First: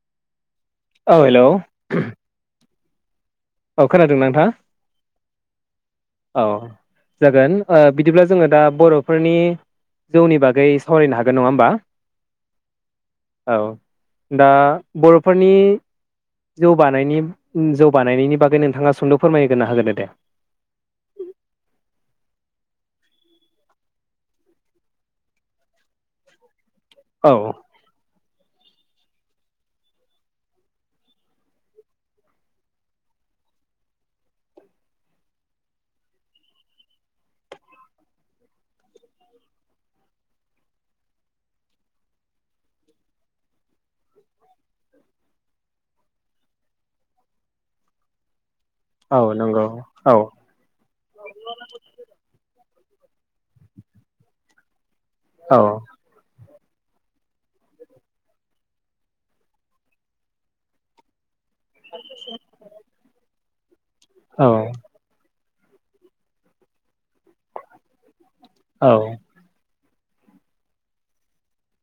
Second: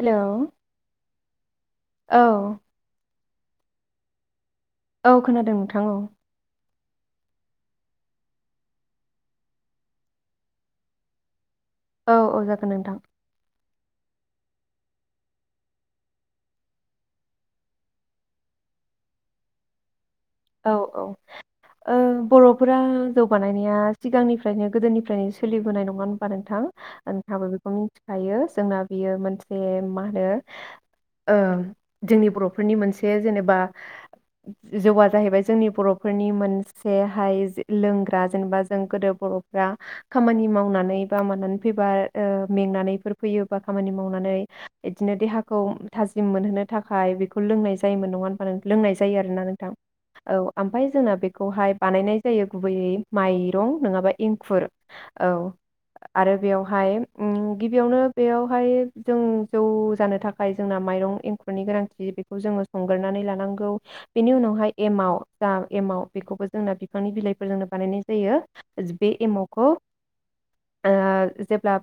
हेल' औ हेल' औ खोनादों नोंथाङा औ खोनादों नोंथां औ जागोन बिदिब्ला जोङो दा बर'फोरनि जौनि बागै सावरायनो हागोन नङा होमबा औ औ जागोन नोंथां औ दा बर'फोरनि जौ बानायनि जौ बानायनायनि बागै नोंाङा सुंद' फोरमायनोगोना होगोनो दे औ औ बर'फोरा जौगानायनाया सिगांनिफ्रायनो गोदोनिफ्रायनो सोलिबोनाय नङा होनोमबा नोंथां नोंहाबो औ बेखौ मिथिखायो जोंना बेयो मोनसे मा होनो ओ जोंनि बर'फोरनि मोनसे जेनेबा ज जाहैबाय जोंनि बर'फोरनि मोनसेहाय लोंग्रा जेनेबा जों गोदो बर'फ्रा खामानि मावनानै बा मानानै फैबा ओ मेंनानैफोर फैयोबा खामानि मावनानै इदिनो देहाखौ थाजिम मोनहोनो थाखाय बेखौ लोंनाय जायोमोन नङा ओ लोंनाय जायो औ आरोना नंगौ नोंथां औ ओमफ्राय जोंना बेखौहाय बानायनाय जायो गुबैयै माइरं नङाबा एंखुर औ आरो बेयाव हाय ओ गिबियावनो बेयावहाय जों जौ जानो थाखाय जोंना माइरं एंखुर फोरनि गोनांथि बेखौ जोङो संगोरनानै लानांगौ बेनि औ उनावहाय जा एमाव बेखौबो जोंना बिफांनि बिलाइफोरजोंनो बानायनाय जायो औ बे एमावखौ जेब्ला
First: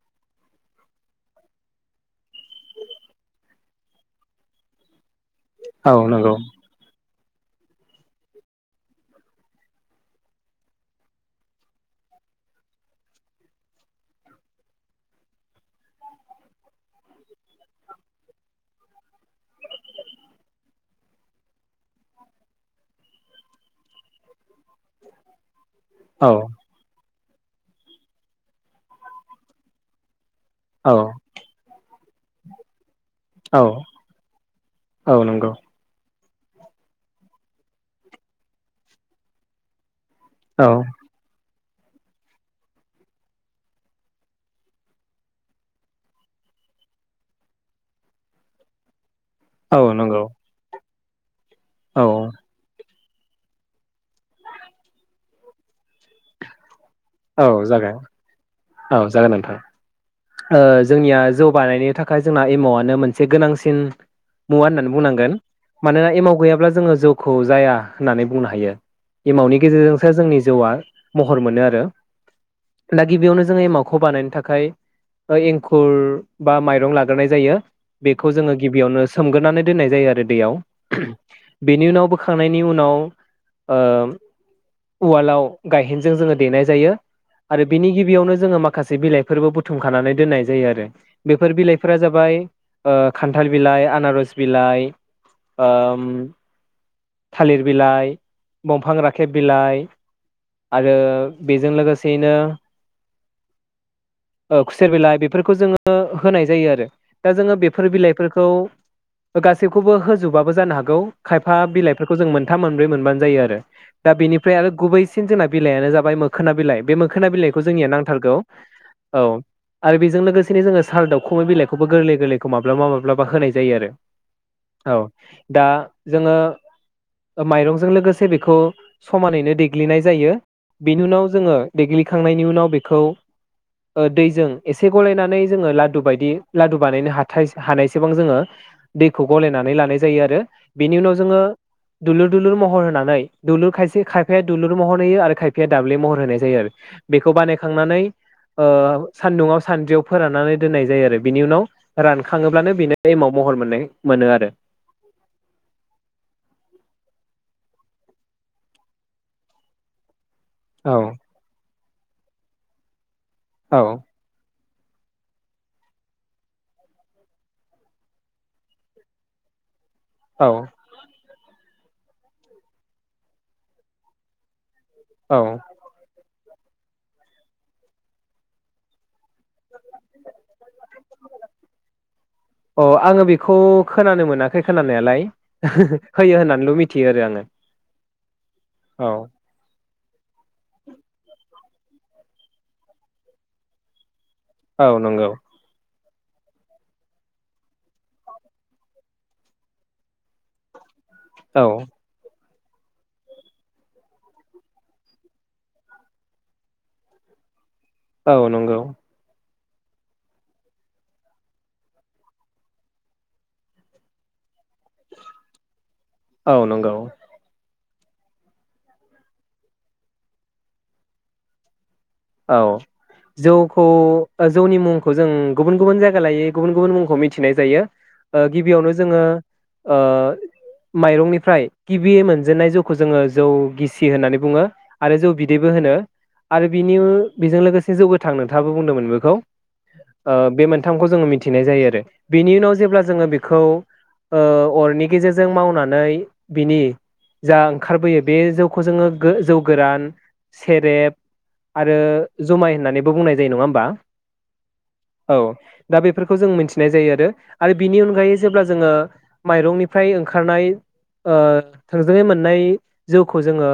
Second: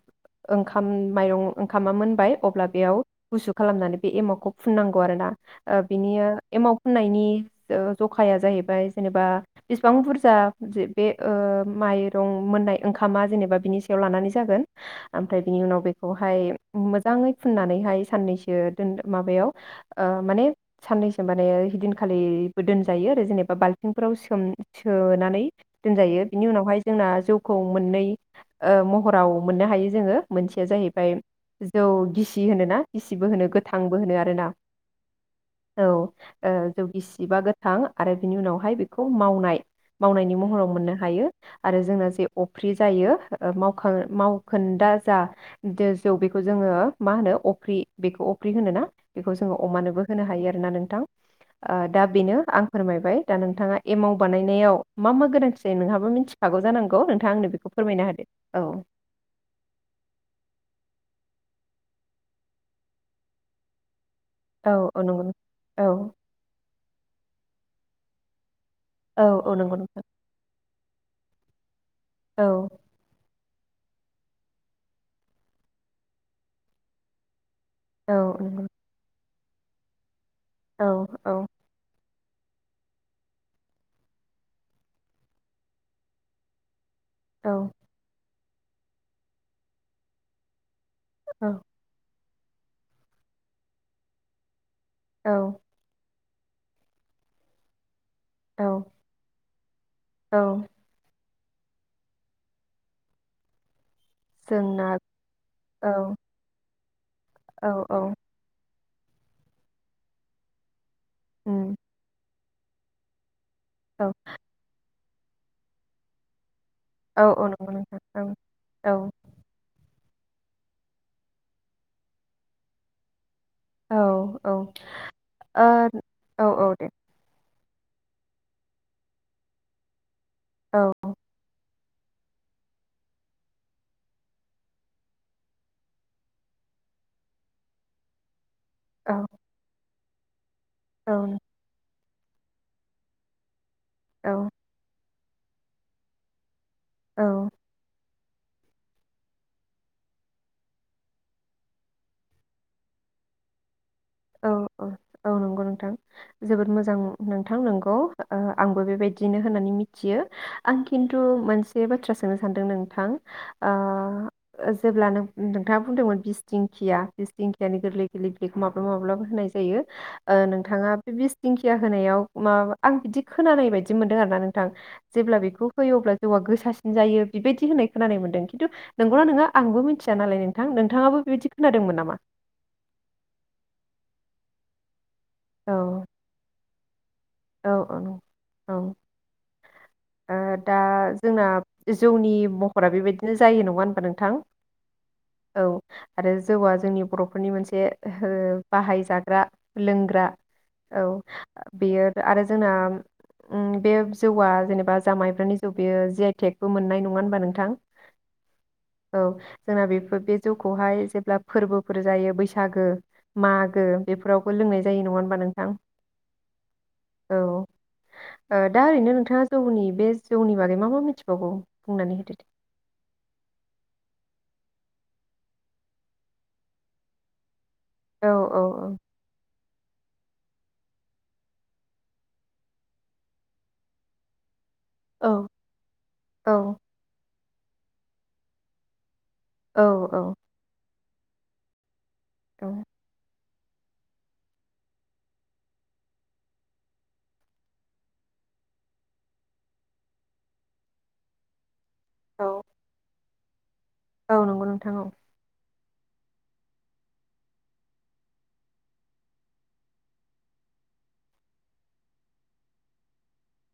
ओंखाम माइरं ओंखामा मोनबाय अब्ला बेयाव गुसु खालामनानै बे एमावखौ फुननांगौ आरो ना ओ औ बिनिया नंगौ एमाव फुननायनि ओ जखाया जाहैबाय जेनेबा बेसेबां बुरजा बे माइरं मोननाय ओंखामा जेनेबा बिनि सायाव लानानै जागोन ओमफ्राय बिनि उनाव बेखौहाय मोजाङै फुननानैहाय साननैसो माबायाव माने साननैसो माने हिदिनखालि दोनजायो आरो जेनेबा बाल्थिंफोराव सोम सोनानै दोनजायो औ बिनि उनावहाय जोंना जौ खौ मोननै ओ महराव मोननो हायो जोङो। मोनसेया औ जाहैबाय जौ गिसि होनो ना? गिसिबो होनो औ गोथांबो होनो आरोना औ नंगौ औ ओ जौ गिसि जिबा गोथां आरो बिनि उनावहाय बेखौ मावनाय मावनायनि औ महराव मोननो हायो। आरो जोंङो जे अफ्रि जायो ओ मावखो मावखोन्दा जा जौ बेखौ जोङो मा होनो अफ्रि बेखौ अफ्रि होनोना? बेखौ जोङो औ अमानोबो नंगौ होनो हायो आरोना नोंथां। आ औ दा बेनो आं फोरमायबाय बाइ दा नोंथाङा एमाव बानायनायाव मा मा गोनांथि जायो नोंहाबो मिथिखागौ जानांगौ? नोंखौ नोंथां औ आंनो बेखौ जागोन फोरमायना होदो औ औ जागोन नोंथां ओ जोंनिया जौ बानायनो थाखाय जोंना एमावआनो मोनसे गोनांसिन मुवा औ होननानै औ नंगौ बुंनांगोन नोंथां। औ मानोना एमाव गैयाब्ला जोङो जौखौ जाया होननानै बुंनो हायो। औ औ एमावनि नंगौ नोंथां गेजेरजोंसो जोंनि जौआ महर मोनो आरो औ दा गिबिआवनो जों एमावाखौ बानायनो थाखाय एंखुर बा माइरं लाग्रोनाय जायो। औ बेखौ जोङो नंगौ गिबियावनो सोमगोरनानै दोननाय जायो आरो बेयाव औ औ बेनि उनाव बो होखांनायनि उनाव ओ उवालाव गायहेनजों जोङो देनाय जायो। औ आरो बिनि गिबियावनो जोङो माखासे बिलाइफोरबो बुथुमखानानै दोननाय जायो आरो। औ बेफोर बिलाइफोरा जाबाय ओ खान्थाल बिलाइ आनारस बिलाइ औ ओम थालिर बिलाइ औ बंफां राखेब बिलाइ औ आरो बेजों लोगोसेयैनो जोंना खुसेर बिलाइ बेफोरखौ औ जोङो होनाय जायो आरो दा जोङो औ बेफोर औ बिलाइफोरखौ गासैखौबो होजोबाबो जानो हागौ खायफा उम बिलाइ खौ जों मोनथाम मोनब्रै मोनबानो जायो आरो औ दा बेनिफ्राय आरो गुबै बांसिन जोंना बिलाइआनो जाबाय मोखोना बिलाइ बे औ मोखोना औ बिलाइखौ नंगौ जोंनिया नोंथां औ नांथारगौ औ आरो बेजों लोगोसेनो जोङो सार दावखुमै बिलाइखौबो गोरलै गोरलैखौ माब्लाबा माब्लाबा होनाय जायो आरो औ औ दा जोङो औ औ दे माइरंजों लोगोसे बेखौ समानैनो देग्लिनाय जायो औ बेनि उनाव जोङो देग्लिखांनायनि उनाव बेखौ दैजों एसे गलायनानै जोङो लादु बायदि लादु बानायनो ह हानायसेबां जोङो दैखौ औ गलायनानै लानाय जायो आरो बिनि औ उनाव जोङो दुलुर दुलुर महर होनानै दुलुर खायसे एसे खायफाया औ दुलुर महर होयो आरो खायफाया दाब्लि महर होनाय जायो आरो बेखौ औ बानायखांनानै ओ सान्दुंआव सानद्रिआव फोराननानै दोननाय जायो आरो बिनि उनाव रानखाङोब्लानो बेनि एमाव महर मोननाय मोनो आरो औ औ औ नंगौ नोंथां जोबोद मोजां मोजां नोंथां नंगौ ओ आंबो बेबायदिनो होननानै मिथियो। आं औ खिन्थु मोनसे बे बाथ्रा सोंनो सानदों नोंथां। आ औ जेब्ला न नोंथाङा बुंदोंमोन बिसथिंखिया बिसथिंखियानि गोरलै गोरलै बेग माब्लाबो होनाय जायो। ओ औ नोंथाङा बे बिस दिंखिया होनायाव मा आं बिदि खोनानाय बायदि मोनदों आरो ना नोंथां। जेब्ला औ बेखौ होयो अब्ला जौआ गोसा सिन जायो बेबायदि होननाय खोनानाय मोनदों खिन्थु नंगौना नङा आंबो मिथिया नालाय नोंथां नोंथाङाबो बेबायदि खोनादोंमोन नामा? अ आङो बेखौ खोनानो मोनाखै खोनानायालाय औ होयो होन्नानैल' मिथियो आरो आङो औ औ नंगौ। औ। ओ दा जोंना जौनि महरा बेबायदिनो जायो नङा होनबा नोंथां। औ नंगौ। औ आरो जौआ जोंनि बर'फोरनि मोनसे ओ बाहायजाग्रा लोंग्रा औ औ बेयो आरो जोंना उम बे जौआ जेनेबा जा माइब्रानि जौ बेयो जि आइ टेकबो मोननाय नङा होनबा नोंथां। औ नंगौ औ जोंना बेफोर बे जौखौहाय जेब्ला फोरबोफोर जायो बैसागो मागो बेफोरावबो लोंनाय जायो नङा होनबा नोंथां। औ नंगौ औ ओ दा ओरैनो नोंथाङा जौनि बे जौनि बागै मा मा मिथिबावगौ बुंनानै होदो दे औ जौखौ जौनि मुंखौ जों गुबुन गुबुन जायगा लायै गुबुन गुबुन मुंखौ मिथिनाय जायो। औ ओ औ गिबियावनो औ जोङो ओ माइरंनिफ्राय गिबियै मोनजेननाय जौखौ जोङो जौ गिसि होननानै बुङो। आरो जौ औ बिदैबो होनो औ आरो बेजों लोगोसे जौ गोथां नोंथाङाबो बुंदोंमोन बेखौ औ औ थामखौ जोङो मिथिनाय जायो आरो। बिनि उनाव जेब्ला जोङो बे खौ ओ अरनि गेजेरजों मावनानै बिनि जा ओंखारबोयो बे जौखौ जोङो गो जौ गोरान सेरेब आरो औ जुमाय होननानैबो बुंनाय जायो नङा होमबा। औ। दा बेफोरखौ जों मिन्थिनाय जायो आरो। आरो बिनि अनगायै जेब्ला जोङो माइरंनिफ्राय ओंखारनाय ओ थोंजोङै मोननाय जौखौ जोङो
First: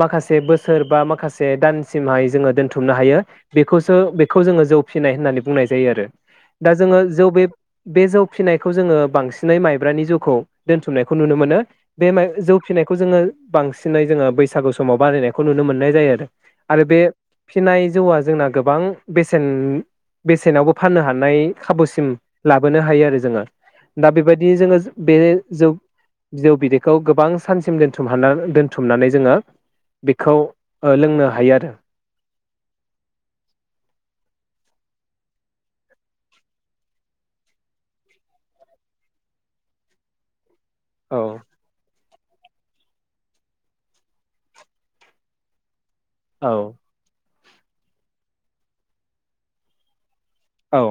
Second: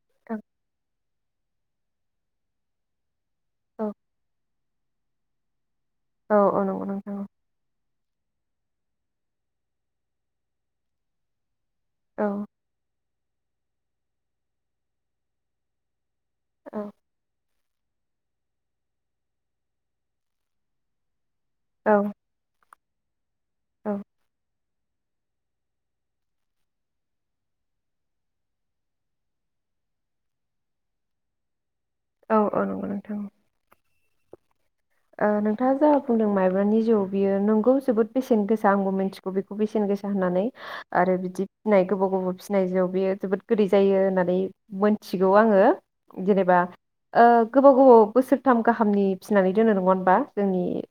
माखासे बोसोर बा मा - माखासे दान सिमहाय जोङो दोनथुमनो हायो औ बेखौसो बेखौ जोङो जौ फिनाय होननानै बुंनाय जायो आरो। औ औ दा नंगौ जोङो नोंथां जौ बे - बे जौ फिनायखौ जोङो बांसिनै माइब्रानि जौखौ दोनथुमनायखौ नुनो मोनो। बे औ माइ जौ फिनायखौ जोङो बांसिनै जोङो बैसागु समाव बानायनायखौ नुनो मोननाय जायो आरो। आरो बे फिनाय जौआ जोंना गोबां बेसेन बेसेनावबो फाननो हानाय औ खाबुसिम ला बोनो हायो आरो जोङो। औ दा बेबायदिनो जोङो बे जौ बिजौ बिदैखौ गोबां सानसिम दोनथुम हाना दोनथुमनानै जोङो बेखौ लोंनो हायो आ‌ रो। औ औ नंगौ नोंथां। ओ नोंथाङा जा बुंदों माइब्रानि जौ बियो नंगौ जोबोद बेसेन गोसा आंबो मिन्थिगौ बेखौ बेसेन गोसा होननानै। आरो औ बिदि फिनाय गोबाव गोबाव फिनाय जौ बेयो जोबोद गोदै जायो होननानै मोन्थिगौ आंङो। औ जेनेबा ओ गोबाव गोबाव बोसोरथाम गाहामनि फिनानै दोनो नङा होमबा? औ जोंनि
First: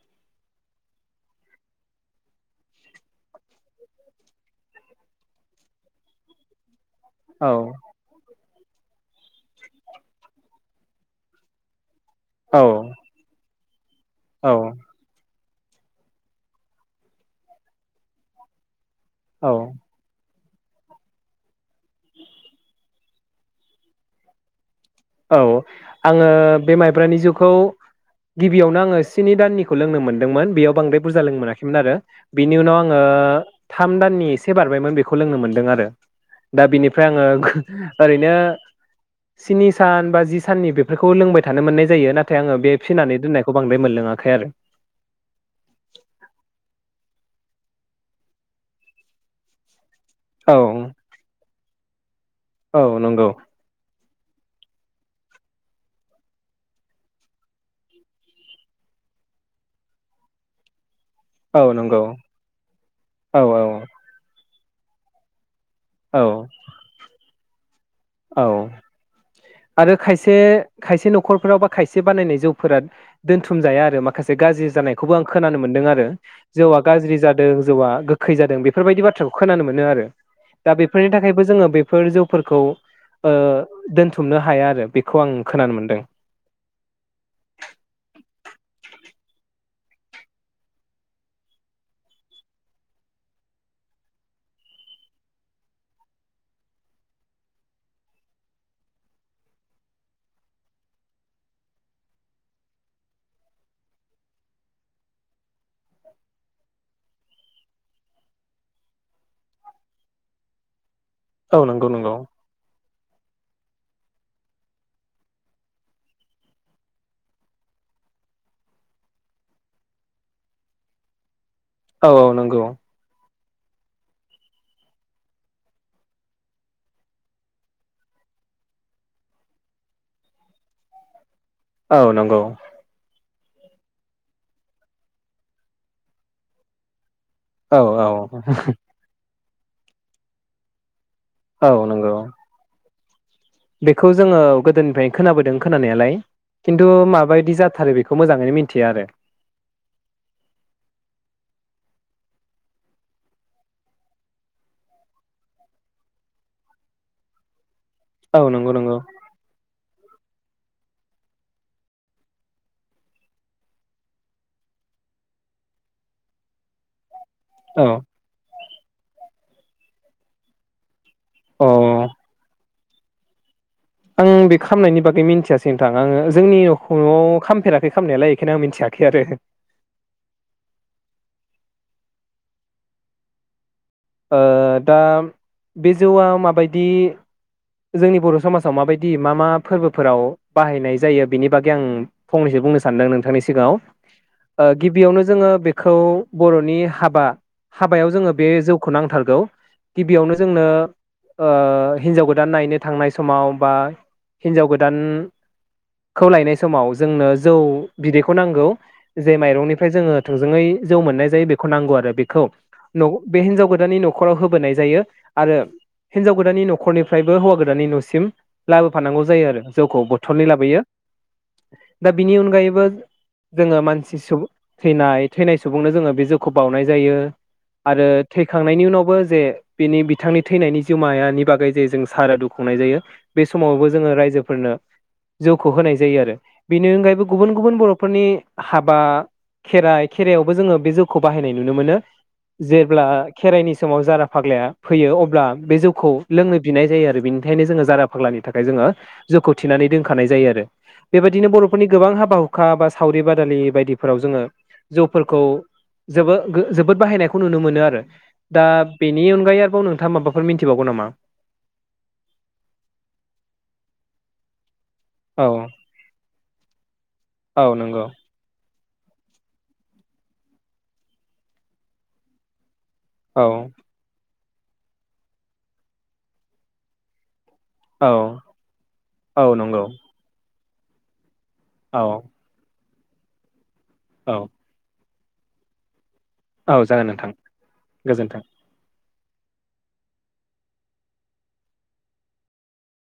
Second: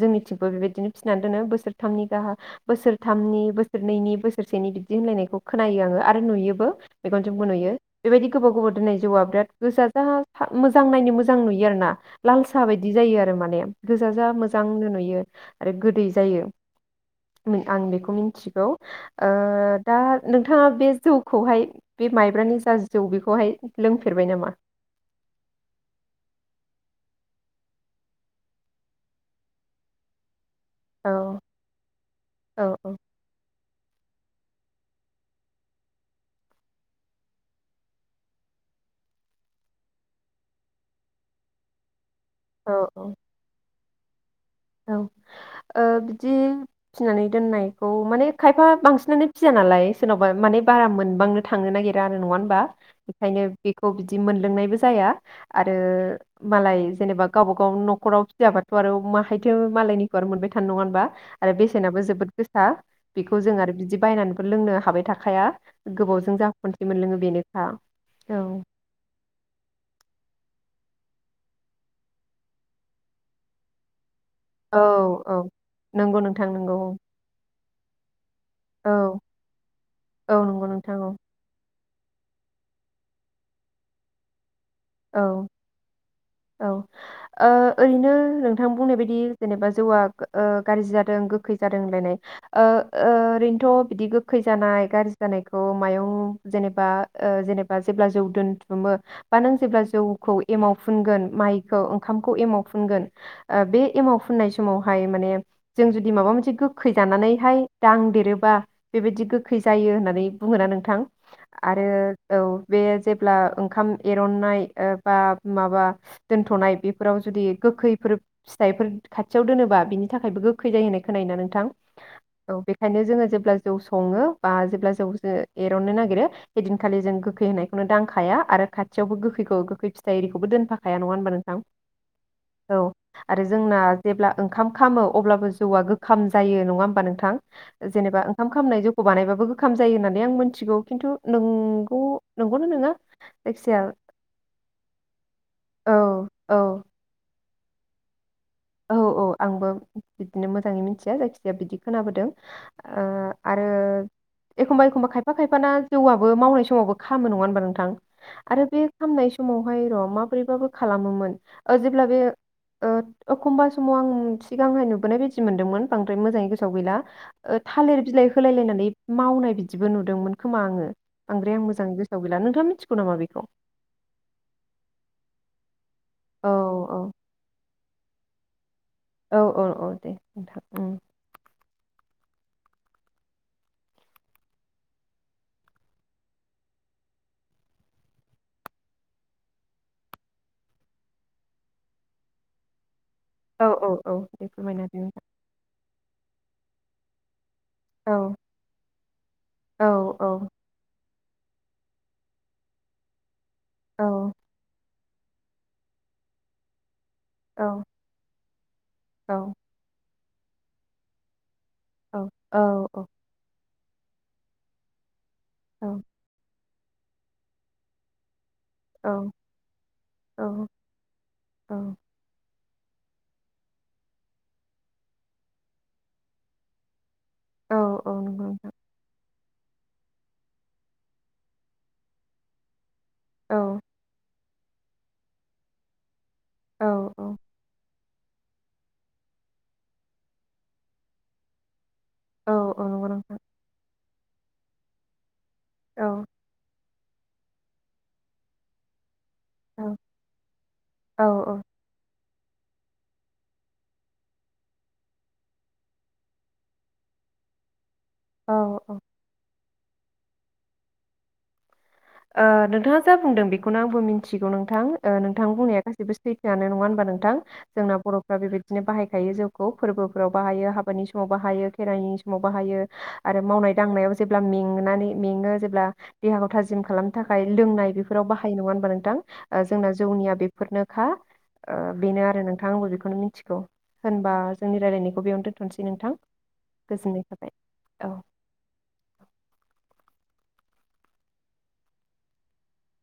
जोंनिथिं बो बेबायदिनो फिनानै दोनो बोसोरथामनि गाह बोसोरथामनि बोसोरनैनि बोसोरसेनि बिदि होनलायनायखौ खोनायो आङो आरो नुयोबो मेगनजोंबो नुयो। बेबायदि गोबाव गोबाव दोननाय जौआ बिराद गोजा जा फा मोजां नायनो मोजां नुयो आरोना। लाल औ सा बाय दि जायो आरो माने। गोजाजा औ मोजांनो नुयो। आरो गोदै जायो आं बेखौ मिथिगौ। ओ औ दा नोंथाङा बे जौखौहाय बे माइब्रानि जा जौ बेखौहाय लोंफेरबाय नामा? औ आंङो बे माइब्रानि जौखौ गिबियावनो आंङो स्नि दाननिखौ लोंनो मोनदोंमोन। बेयाव बांद्राय औ बुरजा लोंनो मोनाखैमोन आरो। बिनि औ उनाव औ आङो थाम दाननि एसे बारबायमोन बेखौ लोंनो मोनदों आरो दा बिनिफ्राय आङो ओरैनो स्नि सान बा जि साननि बेफोरखौ लोंबाय थानो मोननाय जायो। नाथ नाथाय आंङो औ बे औ फिसिनानै दोननायखौ बांद्रा मोन लोङाखै आरो। औ ओ बिदि फिनानै दोननायखौ माने खायफा बांसिनानो फिसिया नालाय। सोरनावबा औ माने बारा मोनबांनो थांनो नागिरा नङा होमबा औ नंगौ बेखायनो बिखौ मोनलोंनायबो जाया आरो मालाय जेनेबा गावबा गाव नख'राव हिदाबाथ' आरो माहै थेवबो मालायनिफोर मोनबाय थानाय नङा होमबा? आरो औ बेसेनाबो नंगौ जोबोद गोसा औ बेखौ जों आरो औ बिदि बायनानै लोंनो हाबाय थाखाया औ गोबावजों जा खनसे मोनलोङो बेनो औ औ आरो खायसे खायसे न'खरफोराव बा खायसे बानायनाय जौफोरा दोनथुम जाया आरो मा खासे गाज्रि औ जानायखौबो आं औ खोनानो मोन्दों आरो नंगौ नोंथां नंगौ जउआ गाज्रि जादों जौआ गो खैजादों औ बेफोरबायदि बाथ्राखौ खोनानो मोनो आरो औ नंगौ दा नोंथां औ बेफोरनि थाखायबो जोङो बे बेफोर जौफोरखौ ओ दोनथुमनो हाया आरो बेखौ औ आं खोनानो मोनदों औ ओ ओरैनो नोंथां बुंनाय बायदि जेनेबा जौआ गाज्रि जादों गोखै जादों होनलायनाय ओ ओरैनोथ' बिदि गोखै जानाय गाज्रि जानायखौ मायं जेनेबा जेनेबा जेब्ला जौ दोनथुमो बा नों जेब्ला जौखौ एमाव फुनगोन माइखौ ओंखामखौ एमाव फुनगोन बे एमाव फुननाय समावहाय माने जों जुदि माबा मोनसे गोखै जानानैहाय दांदेरोबा बेबायदि गोखै जायो होननानै बुङोना नोंथां? औ आरो नंगौ नंगौ औ बे जेब्ला ओंखाम एर रननाय ओ बा माबा दोन्थ'नाय बेफोराव जुदि गोखैफोर फिथाइफोर खाथियाव दोनोबा बिनि थाखायबो गोखै जायो होननाय खोनायो ना नों थां औ बेखायनो जोङो जेब्ला जौ सङो बा जेब्ला जौ जो एरननो नागिरो बेदिनखालि जों गोखै होनायखौनो दांखाया आरो खाथि थियावबो गोखैखौ गोखै फिथाइखौबो दोनफाखाया नङा होनबा नों औ नंगौ आरो जोंना जेब्ला ओंखाम खामो अब्लाबो जौआ गोखाम जायो नङा होमबा नोंथां औ जेनेबा औ ओंखाम खामनाय जौखौ बानायबाबो ओंखाम जायो होननानै आं मिथिगौ खिन्थु औ नोंगौ नंगौ नंगौना नङा जायखिजाया बेखौ जोङो गोदोनिफ्रायनो खोनाबोदों औ खोनानायालाय खिन्थु माबायदि जा थारो बेखौ मोजां औ-औ आंबो बिदिनो मोजाङै मिथिया जायखिजाया बिदि खोनाबोदों ओ आरो एखमबा-एखमबा खायफा-खायफाना जौआबो मावनाय समावबो खामो नङा होनबा नोंथां औ आरो नंगौ बे नंगौ खामनाय समावहाय र' माब्रैबाबो खालामोमोन ओ जेब्ला बे ओ एखमबा समाव आं सिगांहाय नुबोनाय बायदि मोनदोंमोन बांद्राय मोजाङै गोसोआव गैला ओ औ थालिर बिलाइ होलाय लायनानै मावनाय बिदिबो नुदोंमोन खोमा आङो बांद्राय आं अ मोजां गोसोआव गैला नथां मिथि बिखौ नामा बिखौ आं बे खामनायनि बागै मिनथियासै थाङ आङो औ जोंनि नखरआव खामफेराखै खाम‌ नायालाय बेखौनो मिथियाखै औ-औ-औ दे नोंथां उम ओ दा बे जौ आ माबायदि जोंनि बर‌' समाजाव माबायदि मा- मा फोरबोफोराव बाहायनाय जायो बेनि बागै आं फंनैसो बुंनो सानदों नोंथां नोंथांनि औ सिगाङाव औ औ दे ओ फोरमायना होदो गिबियावनो नोंथां जोङो बेखौ बर'नि हाबा हाबायाव औ जोङो बे जौखौ नांथारगौ औ औ गिबियावनो जोंनो ओ‌ हिनजाव गोदान गोदान नायनो थांनाय समाव बा औ हिनजाव गोदान गोदान खौ लायनाय समाव जों जोंनो जौ औ बिदैखौ नांगौ औ जे माइरंनिफ्राय जोङो थोंजोङै जौ मोननाय जायो बे होनांगौ आरो औ बेखौ औ न‌व बे हिनजाव गोदान बिदानि न'खराव होबोनाय जायो आरो हिनजाव गोदाननि नखर नि निफ्रायबो हौवा गोदाननि नसिम लाबोफानांगौ औ जायो आरो जौखौ बथलै औ लाबोयो औ दा बिनि अनगायैबो बो जोङो मानसि सुबुं थैनाय थैनाय सुबुंनो जोङो बे जौखौ बावउनाय जायो आरो नंगौ नोंथां थैखांनायनि उनावबो जे बिनि बिथांनि थैनायनि जिमानि बागै जे जोङो सारादु खुंनाय जायो बे औ समावबो जोङो रायजोफो फोरनो जौखौ होनाय जायो आरो बेनि औ औ अनगायैबो गुबुन गुबुन बर फोरनि हाबा खेराइ खेराइयावबो जोङो बे जौखौ बाहायनाय नुनो मोनो औ औ जेब्ला नंगौ नोंथां खेराइनि समाव जारा फा फाग्लाया फैयो अब्ला बे जौखौ औ लोंनो नाय जायो आरो बेनि थाखायायनो जोङो जारा फाग्लानि थाखाय जोङो जौखौ औ थिनानै दोनखानाय जायो आरो बेबायदिनो औ बर'फोरनि गोबां हाबा हुखा बा सावरि बादालि बायदिफोराव जोङो जौफोरखौ जोबो जोबोद बाहायनायखौ नुनो मोनो आरो औ दा औ औ बेनि अनगायै आरो बाव नोंथाङ माबाफोर मिथिबागौ नामा नोंथाङा जा बुंदों बेखौनो आंबो मिन्थिगौ नोंथां नोंथां औ बुंनाया गासैबो सैथोआनो नङा होनबा नोंथां औ जोंना नंगौ बर'फ्रा बेबायदि बिदिनो बाहायखायो जौखौ फोरबोफोराव बाहायो हाबानि समाव बाहायो खेराइनि समाव बाहायो आरो औ मावनाय दांनायाव जेबो मेंनानै मेङो जेब्ला देहाखौ थाजिम जिम खालामनो थाखाय खाय लोंनाय औ बेफोराव बाहायो नङा होनबा औ नोंथां नंगौ जोंना जौनिया बे फोरनोखा औ बेनो आरो नोंथां आंबो बेखौ बेखौनो मिथिगौ होनबा औ जोंनि रायलायनायखौ बेयाव दोनथ'नोसै नोंथां औ जागोन गोजोननाय नोंथां थाबाय औ गोजोन्थों